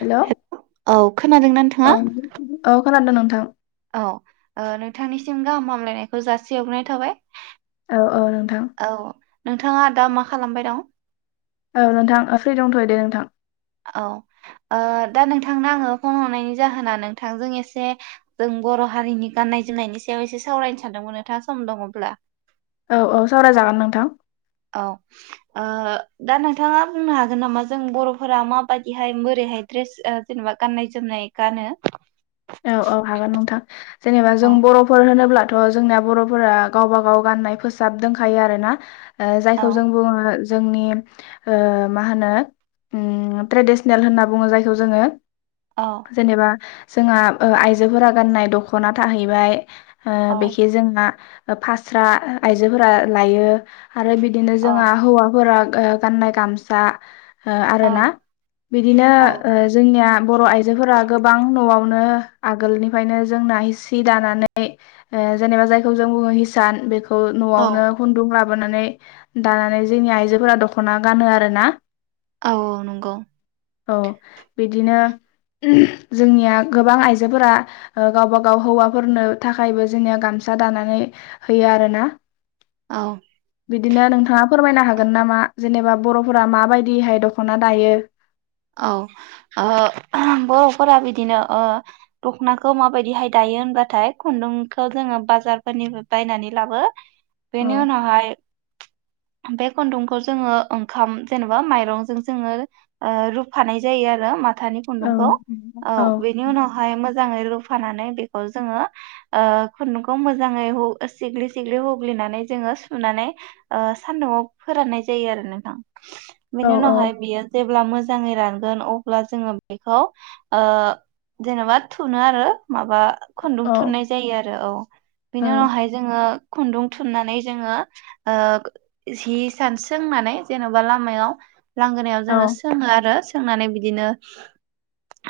हेल'। औ खोनादोंना नोंथाङा? औ खोनादों नोंथां। औ ओ नोंथांनिसिम गाहाम हामलायनायखौ जासिहरग्रोनाय थाबाय। औ औ नोंथां औ। नोंथाङा दा मा खालामबाय दं? औ नोंथां ओ फ्रि दंथ'यो दे नोंथां। औ ओ दा नोंथांनो आङो फन हरनायनि जाहोना नोंथांजों एसे जों बर' हारिनि गाननाय जोमनायनि सायाव एसे सावरायनो सानदोंमोन नोंथाङा सम दङ'ब्ला। औ औ सावरायजागोन नोंथां। औ ओ दा नोंथाङा बुंनो हागोन नामा जों बर'फोरा माबादिहाय बोरैहाय ड्रेस ओ जेनेबा गान्नाय जोमनाय गानो? औ औ हागोन नोंथां जेनेबा जों औ बर'फोर होनोब्ला थ' जोंनिया बर'फोरा गावबा गाव गाननाय फोसाब दोंखायो आरोना ओ औ जायखौ जों बुङो जोंनि ओ मा होनो ओ ट्रेडिसनेल होनना बुङो जायखौ जोङो औ जेनेबा जोंहा आइजोफोरा गाननाय दख'ना थाहैबाय ओ औ बेखि जोंना फास्रा आयजोफोरा लायो आरो बिदिनो औ जोंहा हौवाफोरा ओ गाननाय गामसा ओ औ आरोना बिदिनो ओ औ जोंनिया बर' आइ जोफोरा गोबां न'आव नो आगोलनिफ्रायनो जोंना हि सि दानानै ओ जेनोबा जायखौ बुङो हिसान बे खौ न'आवनो औ खुन्दुं ला बोनानै दानानै जोंनि आइजोफोरा दख'ना गानो आरो ना। औ औ नंगौ। औ बिदिनो जोंनिया गोबां आइजोफोरा ओ गावबा गाव हौवाफोरनो थाखायबो जोंनिया गामसा दानानै होयो आरोना। औ बिदिनो नोंथाङा फोरमायनो हागोन नामा? जेनोबा बर'फोरा माबायदिहाय दखना दायो? औ ओ बर'फोरा बिदिनो ओ दखनाखौ माबायदिहाय दायो होनबाथाय खुन्दुंखौ जोङो बाजारफोरनिफ्राय बायनानै लाबो औ बेनि उनावहाय बे खुन्दुंखौ जोङो ओंखाम जेनेबा माइरंजों जोङो ओ रुप फानाय जायो आरो मा थानि औ खुन्दुंखौ औ बेनि उनावहाय मोजाङै ल होफानानै बेखौ जोङो ओ खुन्दुंखौ मोजाङै हु सिग्लि सिग्लि हुग्लिनानै जोङो सुनानै ओ सान्दुङाव फोराननाय जायो आरो नोंथां। औ बेनि उनावहाय बियो जेब ब्ला मो जाङै रानगोन अब्ला जोङो बेखौ ओ जेनोबा थुनो आरो माबा खुन्दुं थुननाय जायो आरो औ औ बेनि उनावहाय जोङो खुन्दुं थुननानै जोङो ओ जि हिसान सोंनानै जेन'बा लामायाव लांगोनायाव जोङो सो रो सोंनानै बिदिनो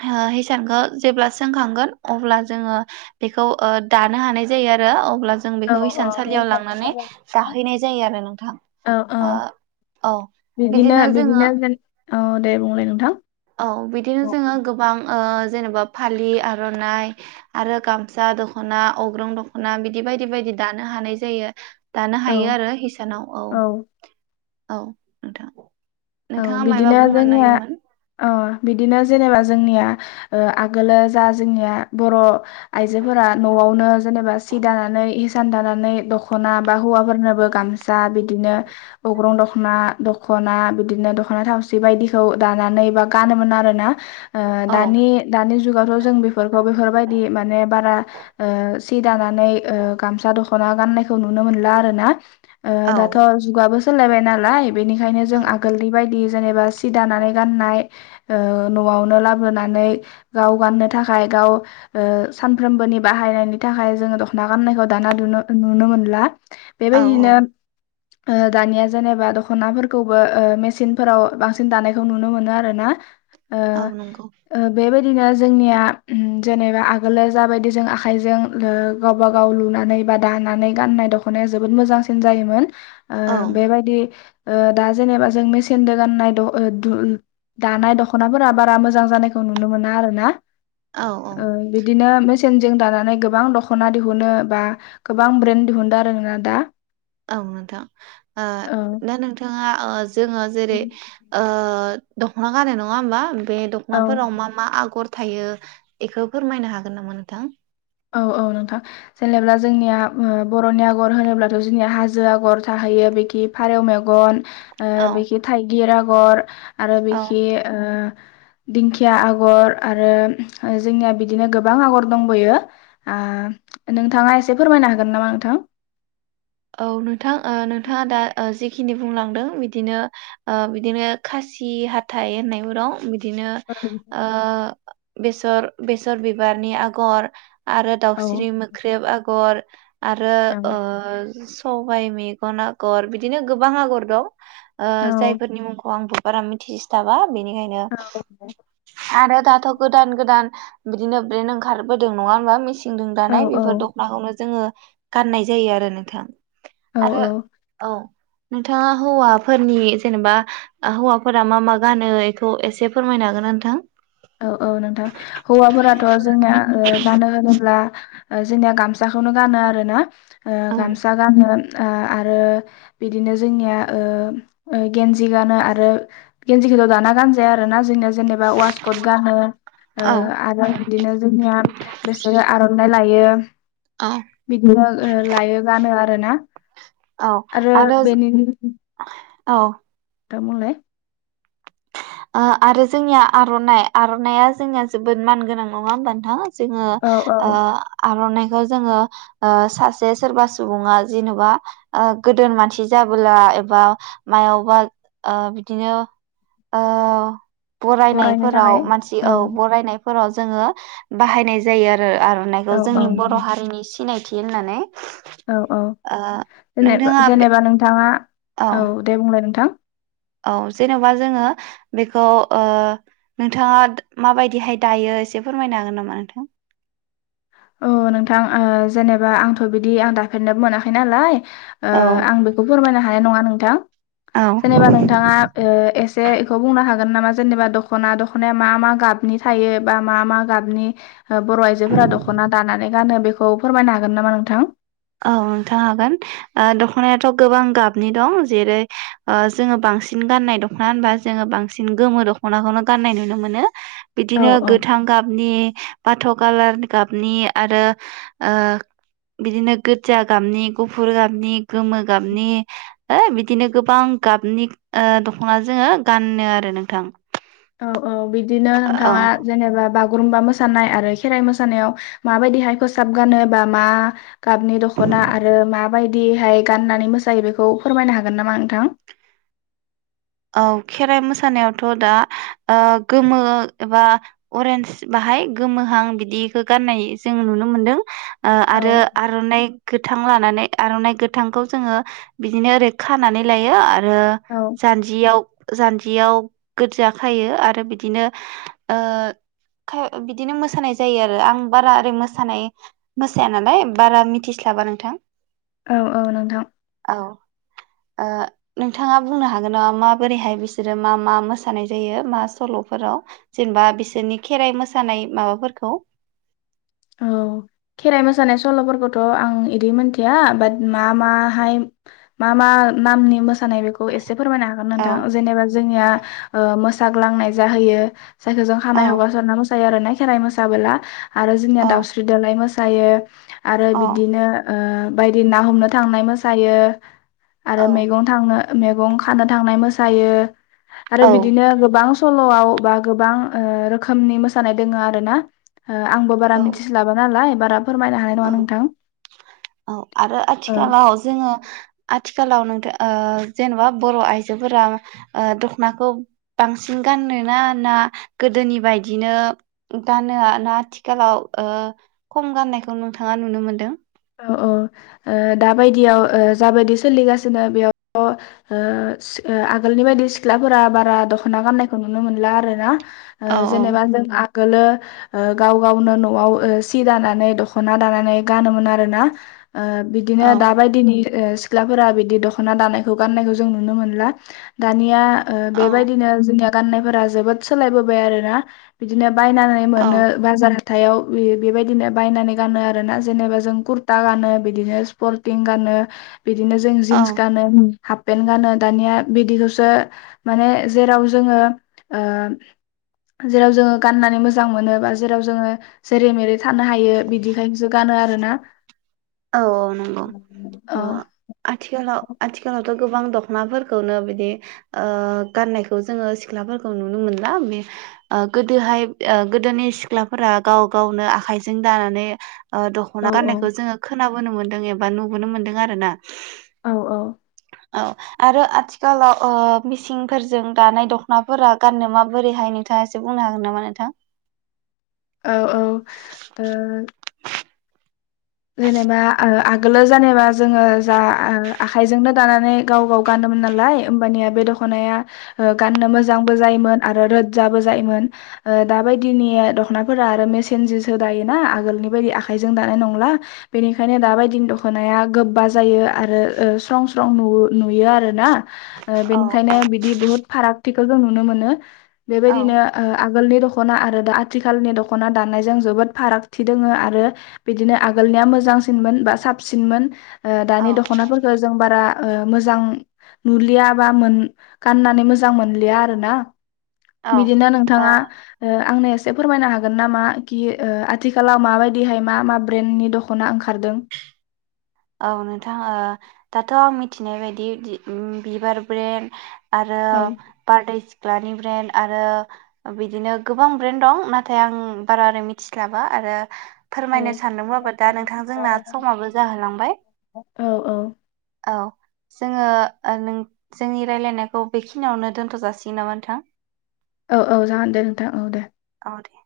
हो हिसानखौ जेब्ला सोंखांगोन अब्ला जोङो ओ दानो हानाय जायो आरो अब्ला जों बेखौ हिसानसालियाव लांनानै दाहैनाय जायो आरो नोंथां। औ औ ओ औ बिदिनो जोङो जेन औ दे बुंलाय नोंथां। औ बिदिनो औ जोङो गोबां ओ जेनोबा फालि आर'नाइ आरो गामसा दख'ना अग्रं दख'ना बिदि बायदि बायदि दानो हानाय जायो दानो हायो आरो हिसानाव, औ। औ नोंथां। औ नोंथाङा मायबा बिदिनो बुंनो जोंनिया नागिरदोंमोन औ बिदिनो जेनोबा जोंनिया ओ आगोलो जा जोंनिया बर' आइजोफोरा न'आवनो जेनोबा सि दानानै हिसान दानानै द ख'ना बा हौवाफोरनोबो गामसा बिदिनो अग्रं दख'ना दख'ना बे बिदिनो दख'ना थावसि बायदिखौ दानानै बा गानोमोन आरो ना। ओ औ दानि दानि जुगावथ' जों बेफोरखौ बेफोरबायदि माने बारा ओ सि दानानै ओ गामसा द ख'ना गाननायखौ नुनो मोनला आरो ना। ओ औ दाथ' जुगाबो सोलायबाय नालाय बेनिखायनो जों औ आ बेबायदि जेनोबा सि दानानै गाननाय ओ न'आवनो लाबोनानै गाव गाननो थाखाय गाव ओ सानफ्रोमबोनि बाहायनायनि थाखाय जोङो दख'ना गाननायखौ दाना दुनो नुनो मोनला। बेबायदिनो औ दानिया जेनेबा दख'नाफोरखौबो ओ मेचनफोराव बांसिन दानायखौ नुनो मोनो आरोना ओ औ नंगौ ओ बेबाय जोंनिया जोंनिया ओम जेनेबा आगोलो जाबायदि जों आखाइजों गावबा गाव लुनानै बा दानानै गाननाय दख'नाया जोबोद मोजांसिन जायोमोन ओ औ बेबायदि ओ दा जेनेबा जों मेचनजों गाननाय द ओ दु दानाय दख'नाफोरा बारा मोजां जानायखौ नुनो मोना आरो ना। औ औ ओ बिदिनो मे चिनजों दानानै गोबां दख'ना दिहुनो बा गोबां ब्रेन्ड दिहुनदों आरोना दा। औ नोंथां औ दा नोंथाङा ओ जोङो जेरै ओ दख'ना गारनाय नङा होमबा बे औ दख'नाफोराव मा मा आगर थायो बेखौ फोरमायनो हागोन नामा नोंथां। औ औ नोंथां जेनेब्ला जोंनिया ओ बर'नि आग'र होनोब्लाथ' जोंनिया हाजो आग'र थाहैयो बेखि फारौ मेगन ओ औ बेखि थाइगिर आ गर आरो औ बिखि ओ दिंखिया आगर आरो ओ जोंनिया बिदिनो गोबां आगर दंबैयो। ओ नोंथाङा एसे फोरमायनो हागोन नामा नोंथां औ नोंथां नोंथाङा दा जेखिनि बुंलांदों बिदिनो ओ बिदिनो खासि हाथाइ होननायबो दं। बि दिनो औ ओ बेसर- बेसर बिबारनि आगर आरो औ दाउस्रिनि मोख्रेब आगर आरो औ ओ सबाय मेगन आगर बिदिनो गोबां आगर दं औ जायफोरनि मुंखौ आंबो बारा मिथिस्लाबा बेनिखायनो आरो दाथ' गोदान गोदान बिदिनो ब्रेन ओंखारबोदों नङा होनबा मिस औ दानाय बेफोर औ दख'नाखौनो जोंङो गाननाय जायो आरो नोंथां औ आरो औ औ नोंथाङा हौवाफोरनि जेनेबा हौवाफोरा मा- मा गानो बेखौ एसे फोरमायनो हागोन ना नोंथां? औ -औ नोंथां हौवाफोराथ' जोंनिया ओ गानो होनोब्ला जोंनिया गामसाखौनो गानो आरो ना औ गामसा गानो आरो बिदिनो जोंनिया ओ गेन्जि गानो आरो गेन्जिखौथ' दाना गानजाया आरोना जोंनिया जेनेबा गानो ओ औ आरो बिदिनो जोंनिया बिसोरो आर'नाइ लायो औ [inaudible] बिदिनो लायो गानो आरोना आरो बेनि औ थां बुंलाय ओ आरो जोंनिया आर'नाइ - आर'नाइया जोंनिया जोबोद मान गोनां नङा होनबा नोंथां जोंङो औ औ ओ आर'नाइ बेखौ जोङो ओ सासे सोरबा सुबुङा जेनेबा ओ गोदोर मानसि जाबोला एबा मायावबा ओ बिदिनो ओ बरायनो थाखाय बरायनायफोराव मानसि औ बरायनाय फोराव जोंङो बाहायनाय जायो आरो आर'नाइखौ औ जोंनि बर' हारिनि सि सिनायथि होननानै औ-औ ओ जेनेबा नोंथाङा बे -जेनेबा नोंथाङा औ दे बुं नोंथां औ जेन'बा जोंङो बेखौ ओ नोंथाङा माबायदिहाय दायो एसे फोरमायनो हागोन नामा नोंथां? अ नोंथां आङो जेनेबा आंथ' बिदि आं दाफेरनोबो मोनाखै नालाय ओ औ आं बेखौ फोरमायनो हानाय नङा नोंथां जेनेबा औ नोंथाङा ओ एसे बेखौ बुंनो हागोन ना जेबा दखना दखनाय मा मा गाबनि थायो बा मा मा गाबनि ओ‌ बर आइजोफोरा दखना दखना दानानै गानो बेखौ फोरमायनो हागोन नामा नोंथां औ नोंथां हागोन ओ दखनायाथ गोबां गाबनि दं जेरै ओ जोङो बांसिन गाननाय दखना होनबा जोङो बांसिन गोमो दखनाखौनो गाननाय नुनो मोनो औ बिदिनो औ गोथां गाबनि बाथ कालार गाबनि आरो ओ बिदिनो गोदजा गाबनि गुफुर गाबनि गोमो गाबनि ओ बिदिनो गोबां गाबनि ओ दखना जोङो गानो आरो नोंथां औ औ बिदिनो औ नोंथाङा जेनेबा बागुरुम्बा मोसानाय आरो खेराइ मोसानायाव माबायदिहाय खोसाब गानो बा मा गाबनि दखना आरो माबायदिहाय गाननानै मोसायो बेखौ फोरमायनो हागोन नामा नोंथां औ खेराइ मोसानायावथ दा ओ गोमो एबा अरेन्ज बाहाय गोमोहां बिदिखौ गाननाय जों नुनो मोनदों ओ‌ औ आरो आरनाइ गोथां लानानै आरनाइ गोथांखौ जोङो बिदिनो ओरै खानानै लायो आरो औ रो याव जान्जियाव गोदजा खायो आरो बिदिनो ओ बिदिनो मोसानाय जायो आरो आं बारा ओरै मोसानाय मोसाया नालाय बारा मिथिस्लाबा नोंथां। औ औ नोंथां। औ ओ‌ नोंथाङा बुंनो हागोन? गोन‌ना माबोरैहाय बिसोरो मा मा मोसानाय जायो मा सलफोराव जेनबा बिसोरनि खेराय मोसानाय माबाफोर खौ? औ खेराइ मोसानाय सलफोरखौथ आं इदि मोनथिया बाट मा माहाय मा मा नामनि मोसानाय बेखौ एसे एसे फोरमायनो हागोन औ नोंथां जेनेबा जोंनिया ओ मोसाग्लांनाय जाहैयो। जायखौ जों औ खानाय हगारसारना मोसा नाय जायो आरो‌ना खेराइ मोसाबोला आरो जोंनिया औ दावस्रि देलाय मोसा सायो आरो औ बिदिनो ओ बायदि ना हमनो थांनाय मोसायो औ आरो मैगं थांनो मेगं खानो थांनाय मोसायो आरो औ बिदिनो गोबां सलआव बा गोबां ओ रोखोमनि सोसानाय दोङो आरो‌ना ओ‌ आंबो बारा औ मिथिस्लाबा नालाय बा औ औ आरो ओ आथिखालाव जोङो आथिखालाव नों ओ जेनबा बर आइजोफोरा ओ‌ दखनाखौ बांसिन गानोना ना गोदोनि बायदिनो गानो ना आथिखालाव‌ ओ खम गाननायखौ खौ नोंथाङा नुनो मोन्दों? औ औ ओ‌ दा बायदियाव ओ जाबायदि सोलिगासिनो बेयाव ओ सो आगोलनि बायदि सिख्लाफोरा बारा दखना गाननायखौ नुनो मोनला आरोना। ओ औ जेनेबा जों आ गोलो ओ गाव गावनो न'आव ओ सि दानानै दख'ना दानानै गानोमोन आ रोना ओ बिदिनो औ दाबायदिनि ओ सिख्लाफोरा बिदि दख'ना दानायखौ गाननायखौ जों नुनो मोनला दानिया ओ औ बेबायदिनो जोंनिया गाननायफोरा जोबोद सोलायबोबाय आरोना बिदिनो बायनानै औ मोनो बाजार हाथाइयाव बेयो बेबायदिनो बायनानै गानो आरोना जेनेबा जों कुरता गानो बिदिनो स्परटिं गानो। बिदिनो जों औ जिन्स गानो उम हाफ पेन्ट गानो दानिया बिदिखौसो माने जेराव जोंङो ओ जेराव जोंङो गाननानै मोजां मोनो बा जेराव जोंङो जेरै-मेरै थानो हायो बिदिखायसो गानो आरोना। औ नंगौ औ ओ आथिखालाव-आथिखालाव। त'गोबां दख'नाफोरखौनो बिदि ओ गाननायखौ जोंङो सिख्लाफोरखौ नुनो मोनला बे ओ गोदोहाय ओ गोदोनि सिख्लाफोरा गाव-गावनो आखायजों दानानै। ओ औ दख'ना औ गाननायखौ जोंङो। खोनाबोनो मोन्दों एबा नुबोनो मोन्दों आरोना। औ-औ। औ आरो आथिखालाव ओ मिसिंफोरजों दानाय दख'नाफोरा गाननो मा बोरैहाय नोंथांङा एसे बुंनो हागोन नामा नोंथां? औ-औ ओ। जेनेबा ओ आगोलो जेनेबा जोंङो जा ओ आखाइजोंनो दानानै गाव-गाव गानोमोन नालाय होमबानिया बे दख'नाया ओ गाननो मोजांबो जायोमोन आरो रोजजाबो जायोमोन ओ दाबायदिनि दख'नाफोरा आरो मेसेनजोसो दायोना आगोलनि बायदि आखाइजों दानाय नंला। बेनिखायनो दाबायदिनि दख'नाया गोबबा जायो आरो ओ स्रं-स्रं नु-नुयो आरो ना। ओ औ बिनिखायनो औ बिदि बुहुत फाराग। हिखौ जों नुनो मोनो। औ बेबायदिनो ओ आगोलनि दख। दख'ना आरो दा आथिखालनि दख'ना दानायजों जोबोद फारागथि दोंङो आरो बिदिनो। आगोलनिया मोजांसिनमोन बा साबसिनमोन। ओ दानि औ दख'नाफोरखौ जों बारा ओ। मोजां नुलिया बा मोन गाननानै मोजां मोनलिया आरोना। औ बिदिनो ओ नोंथाङा ओ आंनि। एसे फोरमायनो हागोन नामा कि ओ आथिखालाव माबायदिहाय मा-मा? ब्रेन्डनि दख'ना ओंखारदों? औ नोंथां ओ दाथ' आं मिथिनाय बायदि बि ओम बिबार ब्रेन्ड। आरो औ बारदै सिख। सिख्लानि ब्रेन्ड आरो बिदिनो गोबां ब्रेन्ड दं नाथाय आं बारा आरै मिथिस्लाबा आरो। औ फोरमायनो सानदोंबाबो दा नोंथां जोंना समाबो। जाहोलांबाय औ-औ। औ जोङो ओ नों जोंनि रायलायनायखौ बेखिनियावनो दोनथ जाासिगोन नामा नोंथां? औ-औ जागोन दे नोंथां औ दे। अ दे।